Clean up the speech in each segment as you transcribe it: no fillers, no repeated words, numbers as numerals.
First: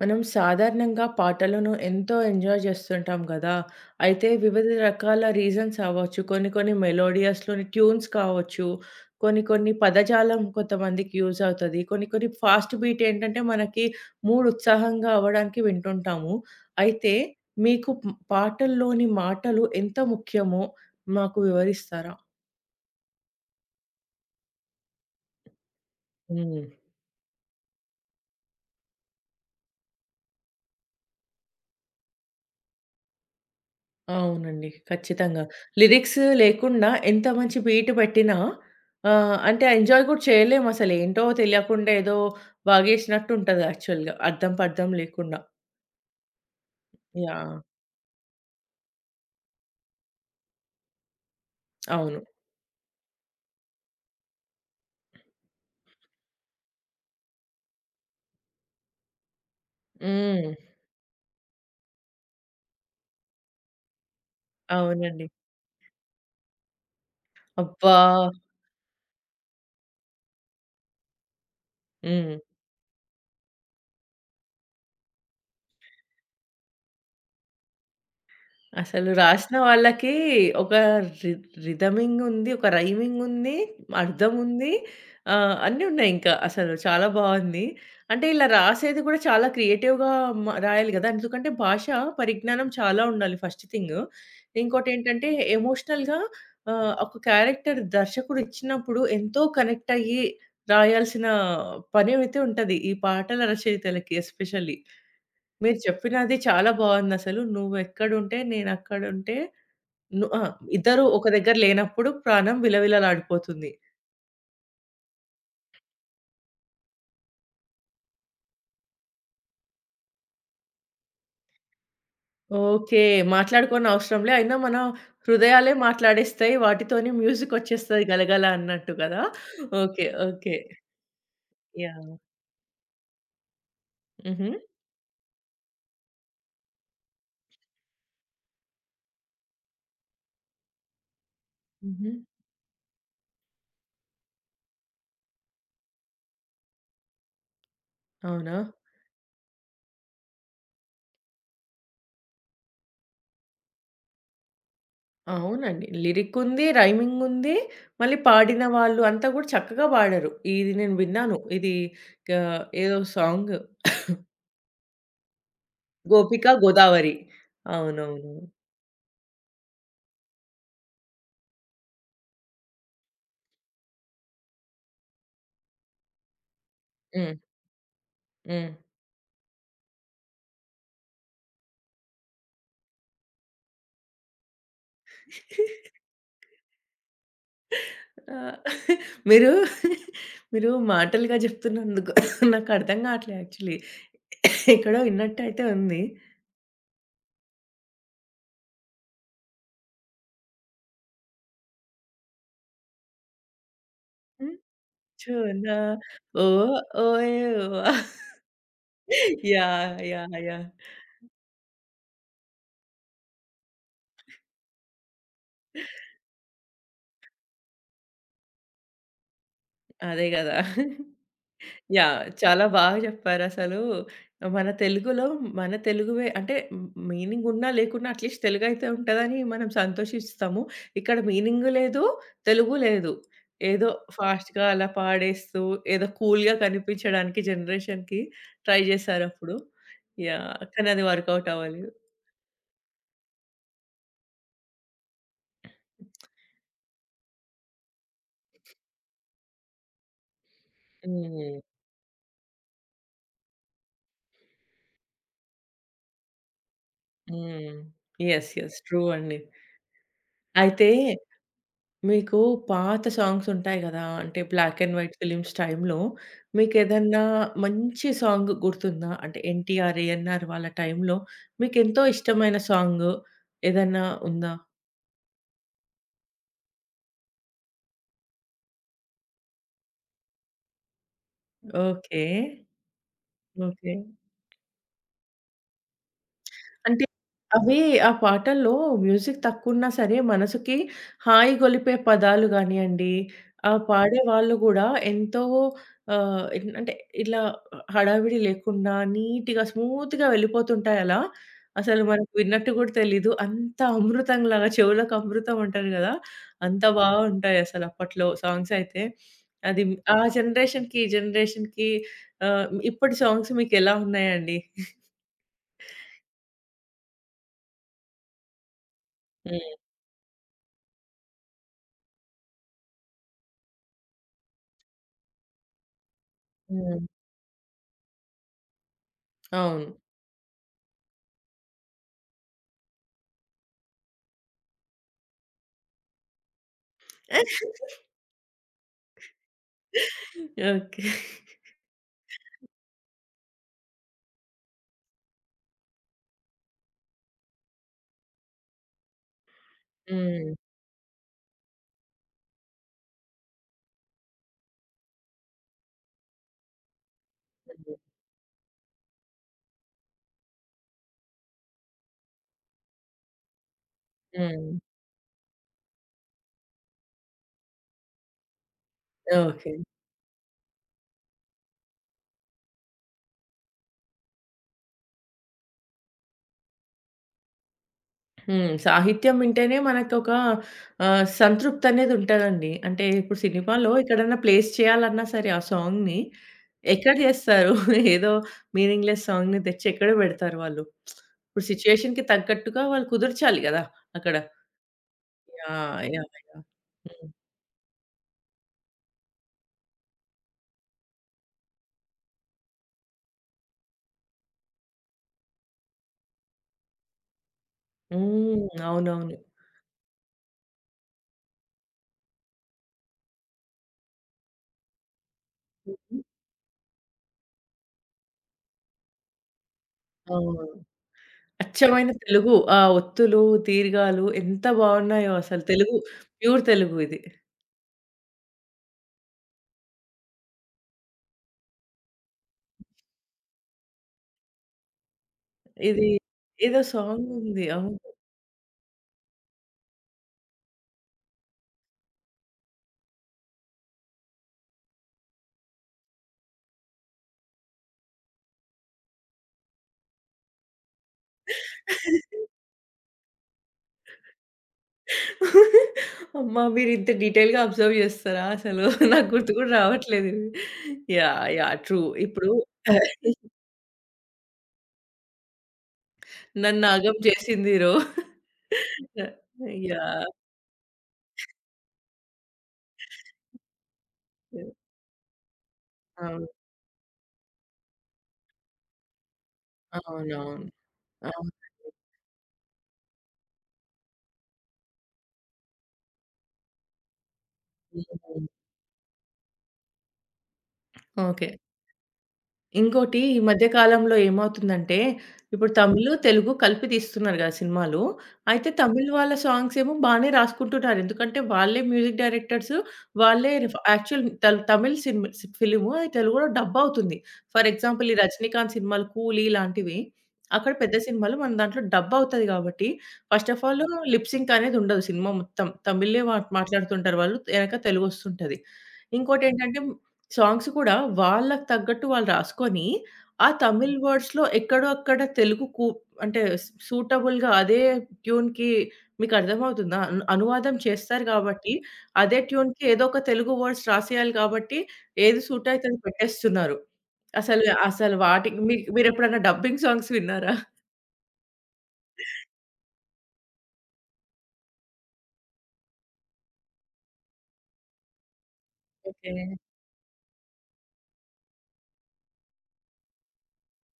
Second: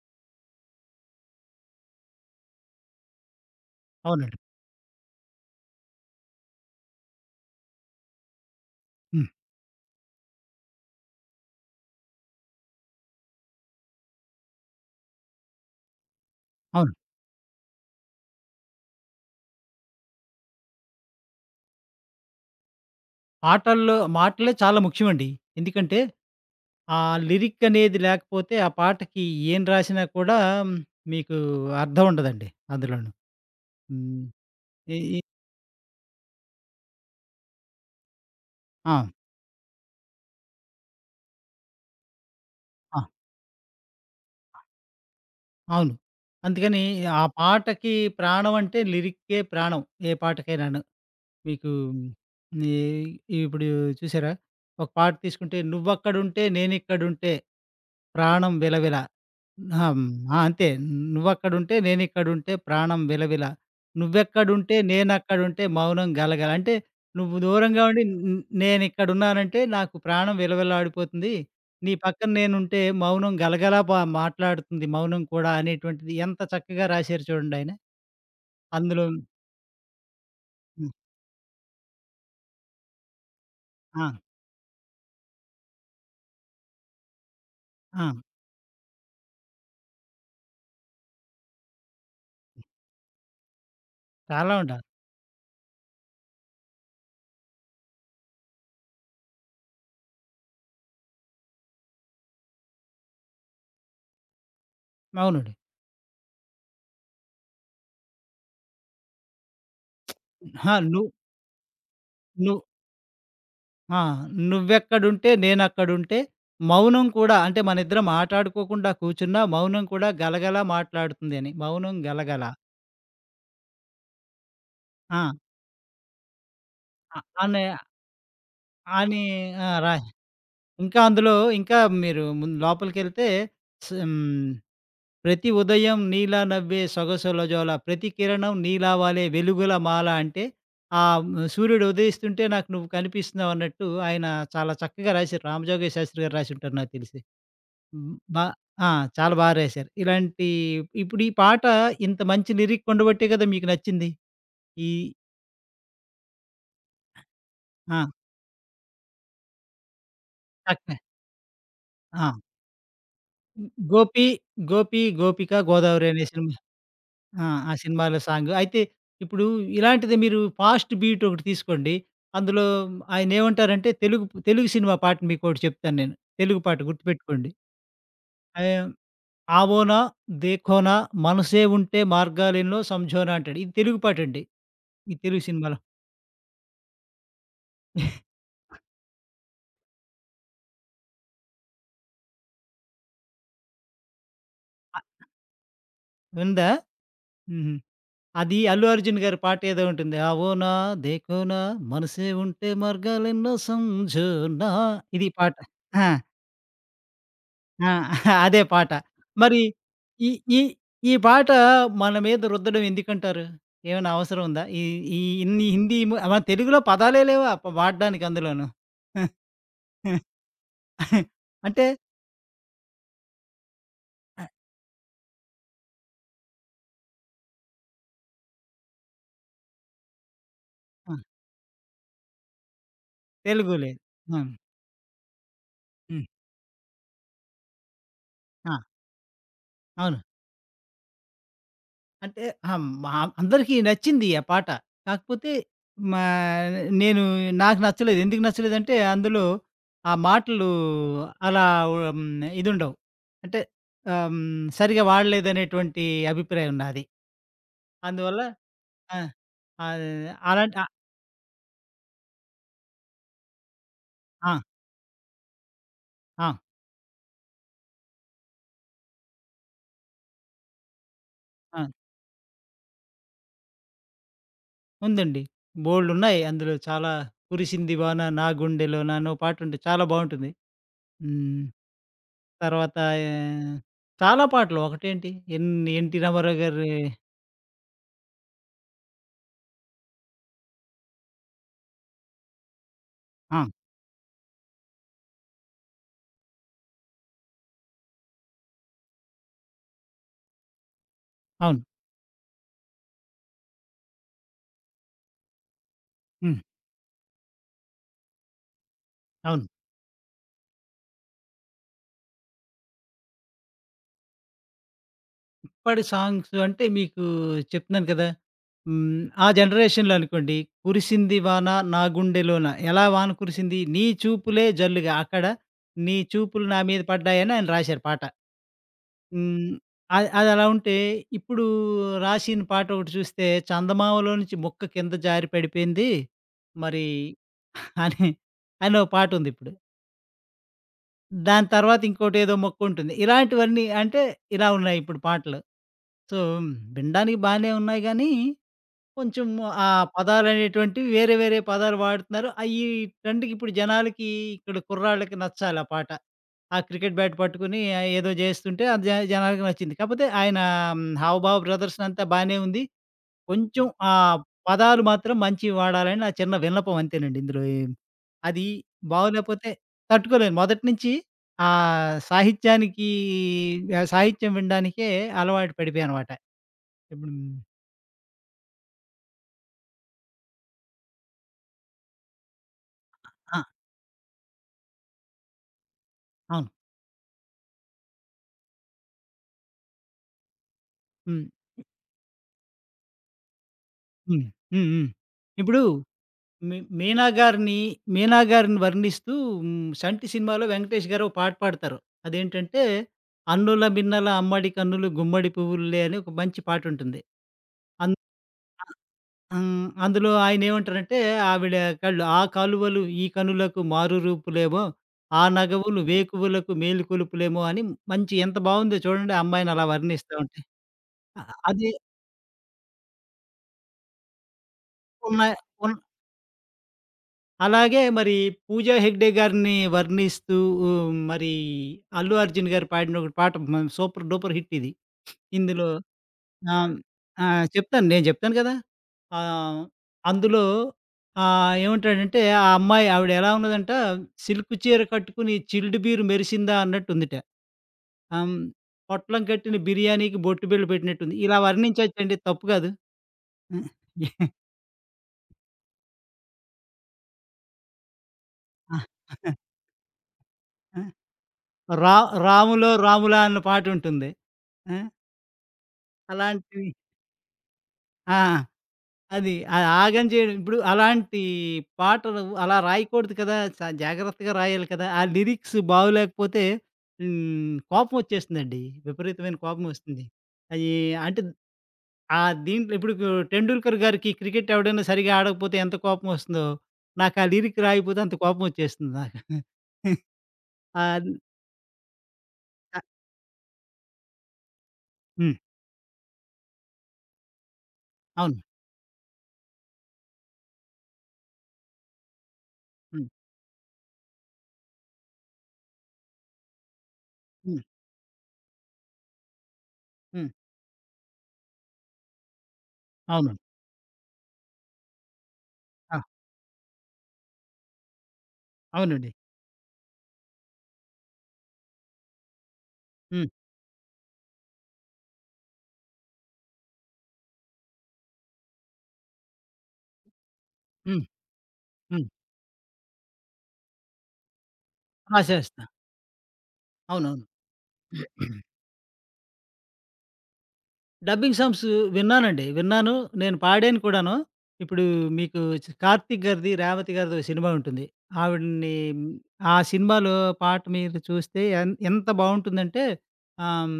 మనం సాధారణంగా పాటలను ఎంతో ఎంజాయ్ చేస్తుంటాం కదా! అయితే అవునండి. వివిధ రకాల రీజన్స్ అవ్వచ్చు. కొన్ని కొన్ని మెలోడియస్‌లోని ట్యూన్స్ కావచ్చు. హ్మ్. కొన్ని కొన్ని పదజాలం కొంతమందికి యూజ్ అవుతది. కొన్ని కొన్ని ఫాస్ట్ బీట్ ఏంటంటే మనకి మూడ్ ఉత్సాహంగా అవ్వడానికి వింటుంటాము. అవును. అయితే మీకు పాటల్లోని మాటలు ఎంత ముఖ్యమో మాకు వివరిస్తారా? పాటల్లో మాటలే చాలా ముఖ్యమండి. ఎందుకంటే, హ్మ్. ఆ లిరిక్ అనేది లేకపోతే ఆ పాటకి ఏం రాసినా కూడా మ్, మీకు అర్థం ఉండదండి అందులోను. హ్మ్. అవునండి. ఈ ఈ ఖచ్చితంగా. లిరిక్స్ లేకుండా ఎంత మంచి బీట్ పెట్టినా ఆ! అంటే ఎంజాయ్ గూడా చేయలేమసలు. ఏంటో తెలియకుండా ఏదో ఆ! వాగేసినట్టు ఉంటది యాక్చువల్‌గా. అర్థం పర్థం లేకుండా. అవును. అందుకని ఆ యాహ్! పాటకి ప్రాణం అంటే లిరిక్కే ప్రాణం ఏ పాటకైనాను. మీకు అవును. ఈ ఇప్పుడు చూసారా? ఒక పాట తీసుకుంటే 'నువ్వక్కడుంటే నేనిక్కడుంటే ప్రాణం విలవిల.' ఆ! హ్మ్. ఆ! హ్మ్. అంతే. నువ్వక్కడుంటే నేనిక్కడుంటే ప్రాణం విలవిల. నువ్వెక్కడుంటే అవునండి. నేనక్కడుంటే మౌనం గలగల. అంటే నువ్వు దూరంగా అబ్బా! ఉండి న్ నేనిక్కడున్నానంటే నాకు ప్రాణం విలవిల్లాడిపోతుంది. నీ పక్కన హ్మ్. నేనుంటే మౌనం గలగల బా మాట్లాడుతుంది మౌనం కూడా అనేటువంటిది ఎంత చక్కగా రాశారు చూడండాయన. అందులో అసలు రాసిన వాళ్ళకి ఒక హ్మ్. రి రిథమింగ్ ఉంది. ఒక రైమింగ్ ఉంది. ఆ! అర్థం ఉంది. అన్నీ ఉన్నాయి ఇంకా. అసలు చాలా బావుంది. ఆ! అంటే ఇలా రాసేది కూడా చాలా క్రియేటివ్‌గా రాయాలి గదా! ఎందుకంటే భాష పరిజ్ఞానం చాలా ఉండాలి ఫస్ట్ థింగ్. చాలా ఉండాలి. ఇంకోటేంటంటే ఎమోషనల్‌గా ఒక క్యారెక్టర్ దర్శకుడు ఇచ్చినప్పుడు ఎంతో కనెక్ట్ అయ్యి రాయాల్సిన పనేమైతే ఉంటది. ఈ పాటల రచయితలకి ఎస్పెషల్లీ. మౌనుడు. మీరు చెప్పినది చాలా బావుందసలు. నువ్వెక్కడుంటే నేనక్కడుంటే ను ఆ! ఆ! ను ఇద్దరు ఒక దగ్గర లేనప్పుడు ను ప్రాణం విలవిలలాడిపోతుంది. ఆ! నువ్వెక్కడుంటే నేనక్కడుంటే మౌనం కూడా అంటే మనిద్దరం మాటాడుకోకుండా కూర్చున్నా మౌనం కూడా గలగల మాట్లాడుతుంది అని. మౌనం గలగల. ఓకే. మాట్లాడుకోనవసరం లే. అయినా మన ఆ! హృదయాలే మాట్లాడేస్తాయి. వాటితోని అ అనే మ్యూజికొచ్చేస్తది గలగల అన్నట్టు గదా! అని ఆ! రా ఓకే. ఓకే. ఇంకా అందులో ఇంకా యాహ్! మీరు ముందు లోపలికెళ్తే స్ హ్మ్. హుహు. ప్రతి ఉదయం నీలా నవ్వే సొగసుల జోల ప్రతి కిరణం నీలా వాలే వెలుగుల మాల అంటే ఆహ్, హ్మ్. సూర్యుడు హుహు. ఉదయిస్తుంటే నాకు నువ్వు కనిపిస్తున్నావన్నట్టు ఆయన చాలా చక్కగా రాశారు. రామజోగయ్య శాస్త్రి గారు రాసుంటారు నాకు తెలిసి. హ్మ్. బా అవునా? ఆ! చాలా బా రాశారు. ఇలాంటి ఇప్పుడు ఈ పాట ఇంత మంచి లిరిక్ ఉండబట్టే కదా మీకు నచ్చింది. ఈ అవునండి. లిరికుంది, రైమింగుంది. ఆ! మళ్ళీ పాడిన వాళ్ళు అంతా గూడా చక్కగా పాడారు. ఇది నేను చక్కని విన్నాను. ఇది ఆ! గా ఏదో సాంగ్ 'గోపి గోపి గోపిక గోదావరి' అనే గోపిక, సినిమా గోదావరి. ఆ! ఆ సినిమాలో అవునవును. సాంగ్. అయితే ఇప్పుడు ఇలాంటిదే మీరు ఫాస్ట్ బీట్ ఒకటి తీసుకోండి. అందులో ఆయన ఏమంటారంటే తెలుగు తెలుగు సినిమా పాట మీకోటి చెప్తాను నేను. తెలుగు పాట హ్మ్. గుర్తుపెట్టుకోండి. హ్మ్. ఆహ్, 'ఆవోనా దేఖోనా మనసే ఉంటే మార్గాలెన్నో సమఝోనా' అంటాడు. ఇది తెలుగు పాటండి. ఈ తెలుగు సినిమాలో. ఆ! మీరు మీరు మాటలుగా జెప్తున్నందుకు నాకు అర్థం గావట్లే యాక్చువల్లీ. ఎక్కడో ఇన్నట్టయితే ఉంది. ఉందా? హుహు. అది 'అల్లు అర్జున్' గారి పాటేదో ఉంటుంది. ఆవోనా దేఖోనా మనసే ఉంటే మార్గాలెన్నో హ్మ్. సంజోనా ఇది పాట. చూనా ఆ! ఓ ఓయ్ ఓ. ఆ! అదే పాట. మరి యాహ్! ఈ యాహ్! ఈ యాహ్! ఈ పాట మన మీద రుద్దడం ఎందుకంటారు? ఏమైనా అవసరం ఉందా? ఈ ఈ ఇన్ని హిందీ ము మన తెలుగులో పదాలే లేవా పాడడానికి అందులోను. అదే గదా! అంటే యాహ్! చాలా బాగా చెప్పారసలు. ఆహ్, మన తెలుగులో మన తెలుగువే అంటే మీనింగ్ ఉన్నా లేకున్నా అట్‌లీస్ట్ తెలుగైతే ఉంటదని మనం సంతోషిస్తాము. ఆ! ఇక్కడ మీనింగ్ లేదు, తెలుగు లేదు. తెలుగు ఏదో లేదు. అవును. ఫాస్ట్‌గా అలా పాడేస్తూ ఏదో హ్మ్. కూల్‌గా కనిపించడానికి జనరేషన్‌కి ఆ! ట్రై చేశారప్పుడు. అవును. యాహ్! కానీ అది వర్కౌట్ అవ్వలేదు. అంటే అహా! మా అందరికీ నచ్చింది ఆ పాట. కాకపోతే మా నేను నాకు నచ్చలేదు. ఎందుకు నచ్చలేదంటే అందులో ఆ మాటలు హ్మ్. అలా హ్మ్. ఇదుండవు. అంటే ఆహ్, హ్మ్. సరిగ్గా వాడలేదనేటువంటి అభిప్రాయం నాది. హ్మ్. అందువల్ల యెస్. యెస్. ట్రూ ఆ! అండి. ఆహ్, అలాంటి ఆ! అయితే మీకు పాత సాంగ్స్ ఉంటాయి గదా! అంటే ఆ! బ్లాక్ అండ్ వైట్ ఫిల్మ్స్ టైమ్‌లో ఆ! మీకేదన్నా మంచి సాంగ్ గుర్తుందా? అంటే ఎన్టీఆర్, ఏఎన్నార్ వాళ్ళ టైమ్‌లో ఆ! మీకెంతో ఇష్టమైన సాంగ్ ఏదన్నా ఉందా? ఉందండి. బోలెడున్నాయి అందులో చాలా కురిసింది వాన నా గుండెలోన అనో పాటుంది. చాలా బావుంటుంది. హ్మ్. ఓకే. తర్వాత ఏ ఓకే. చాలా పాటలు ఒకటేంటి ఎన్ 'ఎన్టీ రామారావు' గారి అంటే అవి ఆ పాటల్లో మ్యూజిక్ తక్కువున్నా సరే, మనసుకి హాయి గొలిపే పదాలు గానియండి, ఆ! ఆ పాడే వాళ్ళు గూడా ఎంతో ఆహ్, ఎన్ అంటే ఇట్లా హడావిడి లేకుండా నీట్‌గా, స్మూత్‌గా వెళ్ళిపోతుంటాయి అలా. అవును. అసలు మనకు విన్నట్టు గూడా తెలీదు. అంత అమృతంలాగా చెవులకు అమృతం అంటారు గదా! హ్మ్. అంత బావుంటాయి అసలు అప్పట్లో సాంగ్స్ అయితే. అవును. అది ఆ జనరేషన్‌కి, ఈ జనరేషన్‌కి ఇప్పటి సాంగ్స్ మీకెలా ఉన్నాయండి? ఇప్పటి సాంగ్స్ అంటే మీకు చెప్తున్నాను కదా! హ్మ్. ఆ హ్మ్. జనరేషన్‌లో అనుకోండి 'కురిసింది వాన నా గుండెలోన ఎలా వాన కురిసింది నీ చూపులే జల్లుగా' అక్కడ 'నీ చూపులు నా మీద హ్మ్. పడ్డాయని' ఆయన రాశారు పాట. హ్మ్. అవును. అది అది అలా ఉంటే ఇప్పుడు రాసిన పాట ఒకటి చూస్తే 'చందమామలో నుంచి ముక్క కింద జారి పడిపోయింది' మరి అని అని ఓ పాటుంది ఇప్పుడు. ఓకే. దాని తర్వాత ఇంకోటేదో మొక్కుంటుంది. ఇలాంటివన్నీ అంటే ఇలా ఉన్నాయి ఇప్పుడు పాటలు. సో, వినడానికి బానే ఉన్నాయి గానీ, కొంచెం ఆ హ్మ్. పదాలనేటువంటివి వేరే వేరే పదాలు వాడుతున్నారు. అయి ఈ ట్రెండ్‌కి ఇప్పుడు జనాలకి ఇక్కడ కుర్రాళ్ళకి నచ్చాలి ఆ పాట. ఆ క్రికెట్ బ్యాట్ పట్టుకొని హ్మ్. ఏదో జేస్తుంటే అది జ జనాలకి నచ్చింది. కాపోతే ఆయన హావభావ ప్రదర్శన అంతా బానే ఉంది. కొంచెం ఆ హ్మ్. పదాలు మాత్రం మంచివి వాడాలని నా చిన్న విన్నపం అంతేనండి ఇందులో ఏం. అది బాగోలేకపోతే ఓకే. తట్టుకోలేను. మొదటి నుంచి ఆ సాహిత్యానికి ఆ సాహిత్యం వినడానికే అలవాటు పడిపోయానమాట. ఇప్పుడు హ్మ్. సాహిత్యం వింటేనే మనకొక సంతృప్తనేది ఉంటదండి. అంటే ఇప్పుడు ఆ! సినిమాలో ఎక్కడన్నా ప్లేస్ చేయాలన్నా సరే ఆ సాంగ్‌ని అవును. ఎక్కడ చేస్తారు? ఏదో మీనింగ్‌లెస్ సాంగ్‌ని తెచ్చి ఎక్కడ పెడతారు వాళ్ళు? హ్మ్. ఇప్పుడు సిట్యుయేషన్‌కి తగ్గట్టుగా వాళ్ళు కుదర్చాలి గదా! అక్కడ. హ్మ్. హ్మ్. హ్మ్. ఇప్పుడు యాహ్! యాహ్! యాహ్! మీ 'మీనా' హ్మ్. గారిని 'మీనా' గారిని వర్ణిస్తూ హ్మ్, 'సంటి' సినిమాలో వెంకటేష్ గారు ఒక పాట పాడతారు. అదేంటంటే, 'అన్నుల మిన్నల అమ్మడి కన్నులు గుమ్మడి పువ్వులులే' అని ఒక మంచి పాటుంటుంది. అన్ హ్మ్. అవునవును. హ్మ్. అందులో ఆయనేమంటారంటే, ఆవిడ కళ్ళు "ఆ కాలువలు ఈ కనులకు మారు రూపులేమో, ఆ నగవులు హ్మ్. వేకువలకు మేలుకొలుపులేమో" అని మంచి ఎంత బావుందో చూడండి ఆ అమ్మాయిని అలా వర్ణిస్తా ఉంటే. అవును. అ అది అచ్చమైన తెలుగు. ఆ ఒత్తులు, దీర్ఘాలు ఎంత బావున్నాయో ఉన్న అసలు. ఉన్ ప్యూర్ తెలుగు ఇది. అలాగే మరి 'పూజా హెగ్డే' గారిని వర్ణిస్తూ ఉ, మరి 'అల్లు అర్జున్' గారు పాడిన ఒక పాట మ సూపర్ డూపర్ హిట్ ఇది. ఇందులో ఇది ఆ! ఏదో సాంగ్ ఆ! ఉంది. అవును. చెప్తాను. నేను జెప్తాను గదా! ఆహ్, అందులో ఆహ్, ఏమంటాడంటే, ఆ అమ్మాయి ఆవిడ ఎలా ఉన్నదంట, సిల్క్ చీర కట్టుకుని చిల్డ్ బీరు మెరిసిందా అన్నట్టుందిట. ఆహ్, హ్మ్. పొట్లం కట్టిన బిర్యానీకి బొట్టు బిళ్ళ పెట్టినట్టుంది. ఇలా వర్ణించొచ్చండి. తప్పు కాదు. హ్మ్. అమ్మా! మీరింత డీటెయిల్‌గా అబ్జర్వ్ చేస్తారా అసలు? ఆ! నాకు గుర్తు కూడా రావట్లేదు ఇవి. యాహ్! యాహ్! ట్రూ. రా ఇప్పుడు 'రాములో రాములా' అన్న పాటుంటుంది. ఆ! నన్ను అలాంటివి ఆగం చేసింది రో. ఆ! అది. ఆ ఆగం యాహ్! చేయడం ఇప్పుడు అలాంటి పాటలు అలా రాయకూడదు కదా! చ జాగ్రత్తగా రాయాలి కదా! ఆ లిరిక్స్ అవును. బాగోలేకపోతే హ్మ్. కోపం వచ్చేస్తుందండి. విపరీతమైన కోపం వస్తుంది. అవునవును. అయి అంటే అవును. ఆ దీంట్లో ఇప్పుడు కు- టెండూల్కర్ గారికి క్రికెట్ ఎవడైనా సరిగ్గా ఆడకపోతే ఎంత కోపం వస్తుందో, నాకు ఆ లిరిక్ రాయకపోతే అంత హ్మ్. కోపం వచ్చేస్తుంది నాకు. ఆహ్, ఓకే. అ ఇంకోటి ఈ మధ్య కాలంలో ఏమవుతుందంటే, హ్మ్. ఇప్పుడు తమిళ్, తెలుగు కలిపి తీస్తున్నారు గదా! సినిమాలు. అవును. అయితే తమిళ్ వాళ్ళ సాంగ్స్ ఏమో బానే రాసుకుంటున్నారు. ఎందుకంటే, వాళ్ళే మ్యూజిక్ డైరెక్టర్స్, హ్మ్. వాళ్ళే రిఫ్ యాక్చువల్ తల్ తమిళ్ సినిమా ఫిల్ము తెలుగులో డబ్ అవుతుంది. For hmm. ఎగ్జాంపుల్ ఈ రజనీకాంత్ సినిమాలు 'కూలీ' లాంటివి, హ్మ్. అక్కడ పెద్ద సినిమాలు మన దాంట్లో డబ్ అవుతది గాబట్టి, ఫస్ట్ అవును. ఆఫ్ ఆల్ లిప్ సింక్ అనేది ఉండదు సినిమా మొత్తం. ఆ! తమిళే మాట్లాడుతుంటారు వాళ్ళు. ఎనక తెలుగొస్తుంటది. అవునండి. ఇంకోటేంటంటే సాంగ్స్ కూడా వాళ్ళకి తగ్గట్టు వాళ్ళు రాసుకొని, హ్మ్. ఆ తమిళ్ వర్డ్స్‌లో ఎక్కడో అక్కడ తెలుగు కు అంటే సూటబుల్‌గా అదే ట్యూన్‌కి మీకర్థమవుతుందా? అనువాదం హ్మ్. చేస్తారు కాబట్టి, హ్మ్. అదే ట్యూన్‌కి ఏదో ఒక తెలుగు వర్డ్స్ రాసేయాలి కాబట్టి, ఏది సూట్ రాసేస్తా. అయితే అది పెట్టేస్తున్నారు. అవునవును. అసలు వాటికి మీరెప్పుడైనా డబ్బింగ్ సాంగ్స్ విన్నారా? డబ్బింగ్ సాంగ్స్ విన్నానండి. విన్నాను. నేను పాడాను కూడాను. ఇప్పుడు మీకు చి 'కార్తీక్' గారిది, 'రేవతి' గారిది ఓ సినిమా ఉంటుంది. ఆవిడని ఓకే. ఆ సినిమాలో పాట మీరు చూస్తే ఎన్ ఎంత బావుంటుందంటే ఆహ్, హ్మ్,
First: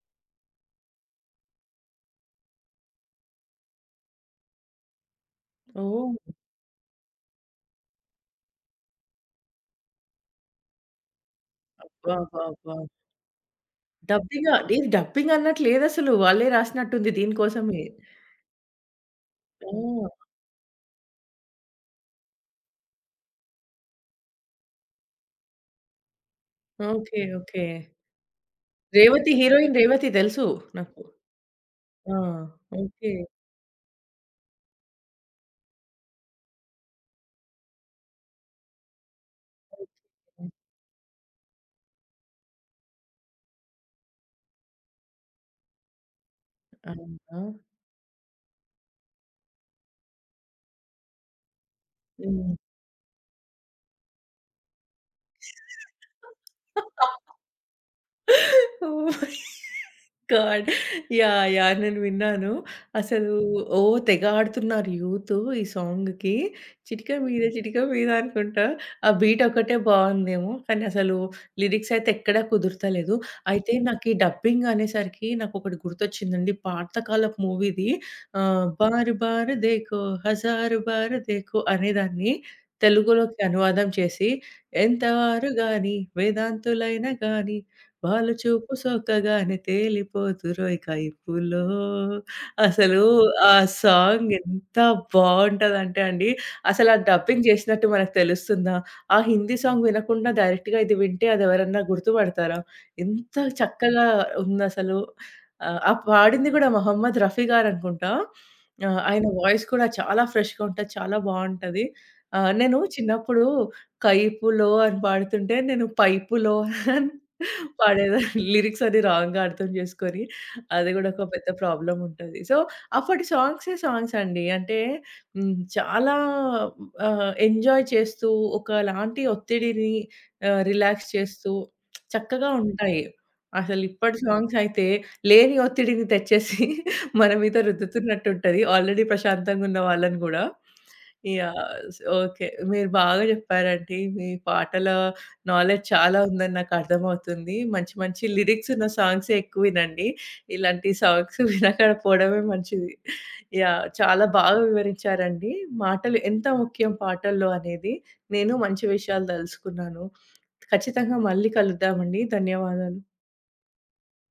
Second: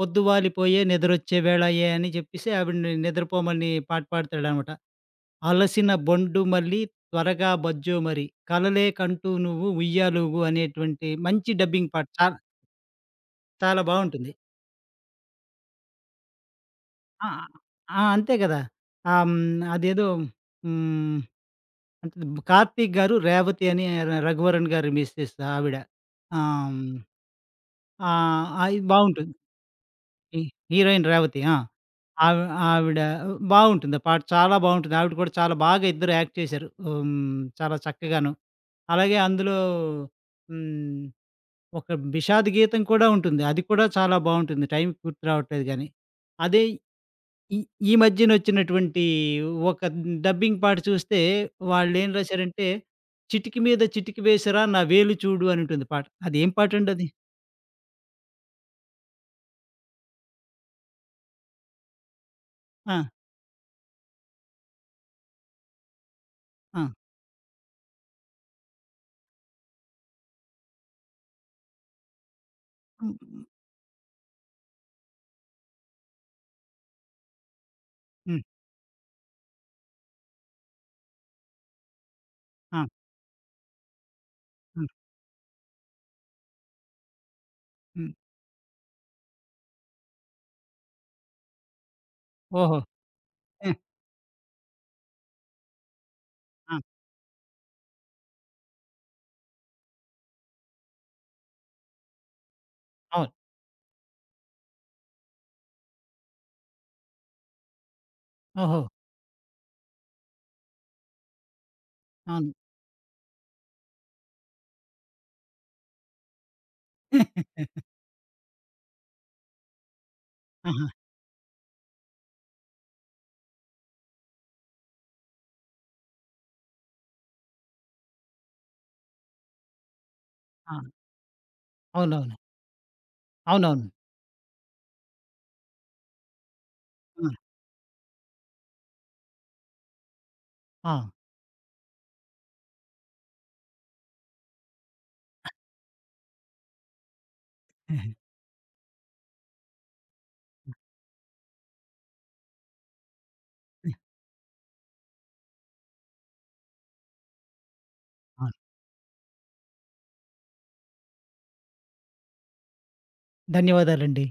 పొద్దువాలిపోయే నిద్రొచ్చే వేళాయె అని చెప్పేసి ఆవిడని నిద్రపోమని పాట పాడతాడనమాట. అలసిన ఓహ్! బొండు మల్లి త్వరగా బజ్జో మరి కలలే కంటూ నువ్వు ఉయ్యాలూగు అనేటువంటి మంచి డబ్బింగ్ పాట. అబ్బా! చాలా అబ్బా! అబ్బా! చాలా బావుంటుంది. డబ్బింగా? ఇది డబ్బింగ్ అన్నట్టు లేదసలు. వాళ్ళే రాసినట్టుంది ఆ! దీనికోసమే. ఆ! అంతే గదా! ఆహ్, హ్మ్. ఆ! అదేదో హ్మ్. అంటే కార్తీక్ గారు, రేవతి అని ర రఘువరన్ గారి మిసెస్ ఆవిడ. ఆహ్, హ్మ్. ఓకే. ఓకే. ఆహ్, అది బావుంటుంది. 'రేవతి' హీరోయిన్ 'రేవతి' హి తెలుసు నాకు. హీరోయిన్ రేవతి. ఆ! ఆ! ఆవి ఆవిడ ఓకే. బావుంటుంది. ఆ పాట చాలా బావుంటుంది. ఆవిడ కూడా చాలా బాగా ఇద్దరు యాక్ట్ చేశారు. హ్మ్. చాలా చక్కగాను. అలాగే అందులో ఓకే. హ్మ్. ఒక విషాద గీతం కూడా ఉంటుంది. అది కూడా చాలా బావుంటుంది. టైంకి గుర్తు రావట్లేదు గానీ. అదే అవునా! ఈ ఈ మధ్యనొచ్చినటువంటి ఒక డబ్బింగ్ పాట చూస్తే వాళ్ళేం హ్మ్. రాశారంటే, 'చిటికి మీద చిటికి వేసిరా నా వేలు చూడు' అని ఉంటుంది పాట. అదేం పాటండది? Oh my god! Yeah! Yeah! నేను విన్నాను. ఆ! అసలు ఓ తెగ ఆడుతున్నారు యూత్ ఈ సాంగ్‌కి. ఆ! 'చిటిక మీద చిటిక మీద' అనుకుంటా. ఆ బీట్ ఒకటే బావుందేమో. కానీ అసలు లిరిక్స్ అయితే ఎక్కడా కుదురుతలేదు. హ్మ్. అయితే నాకు ఈ డబ్బింగ్ అనేసరికి నాకొకటి గుర్తొచ్చిందండి. పాత కాలపు మూవీది హ్మ్. 'బార్ బార్ దేఖో హజారు బార్ దేఖో' అనేదాన్ని ఆ! తెలుగులోకి అనువాదం చేసి, హ్మ్. ఎంతవారు గాని వేదాంతులైన గాని హ్మ్. వాళ్ళు చూపు సోకగానే తేలిపోతురోయ్ కైపులో. ఓహో! అసలు ఆ హ్మ్. సాంగ్ ఎంత బావుంటదంటే అండి, ఆ! అసలు ఆ డబ్బింగ్ జేసినట్టు మనకు తెలుస్తుందా? ఆ హిందీ సాంగ్ వినకుండా డైరెక్ట్‌గా ఇది వింటే అదెవరన్నా గుర్తుపడతారా? అవును. ఎంత చక్కగా ఉందసలు. ఆ పాడింది గూడా మొహమ్మద్ రఫీ గారనుకుంటా. ఓహో! ఆయన వాయిస్ కూడా చాలా ఫ్రెష్‌గా ఉంటది. చాలా బావుంటది. అవును. నేను చిన్నప్పుడు కైపులో అని పాడుతుంటే నేను పైపులో పాడేదాన్ని. లిరిక్స్ అన్ని రాంగ్‌గా అర్థం చేసుకొని, ఆహా! అది గూడా ఒక పెద్ద ప్రాబ్లమ్ ఉంటది. సో, అప్పటి సాంగ్సే సాంగ్స్ అండి. అంటే హ్మ్, చాలా ఎంజాయ్ చేస్తూ, ఒకలాంటి ఒత్తిడిని ఆ! రిలాక్స్ చేస్తూ అవునవును. చక్కగా ఉంటాయి. అవునవును. అసలిప్పటి సాంగ్స్ అయితే లేని ఒత్తిడిని తెచ్చేసి ఆ! మన మీద రుద్దుతున్నట్టుంటది. ఆల్రెడీ ప్రశాంతంగా ఉన్న వాళ్ళని గూడా. ఆ! యాహ్! ఓకే. మీరు బాగా చెప్పారండి. మీ పాటల నాలెడ్జ్ చాలా ఉందని నాకర్థమవుతుంది. మంచి మంచి లిరిక్స్ ఉన్న సాంగ్సే ఎక్కువ వినండి. ఇలాంటి సాంగ్స్ వినకపోవడమే మంచిది. యాహ్! చాలా బాగా వివరించారండి. మాటలు ఎంత ముఖ్యం పాటల్లో అనేది. నేను అవును. మంచి విషయాలు దెలుసుకున్నాను. ఖచ్చితంగా మళ్ళీ కలుద్దామండి. ధన్యవాదాలు. ధన్యవాదాలండి.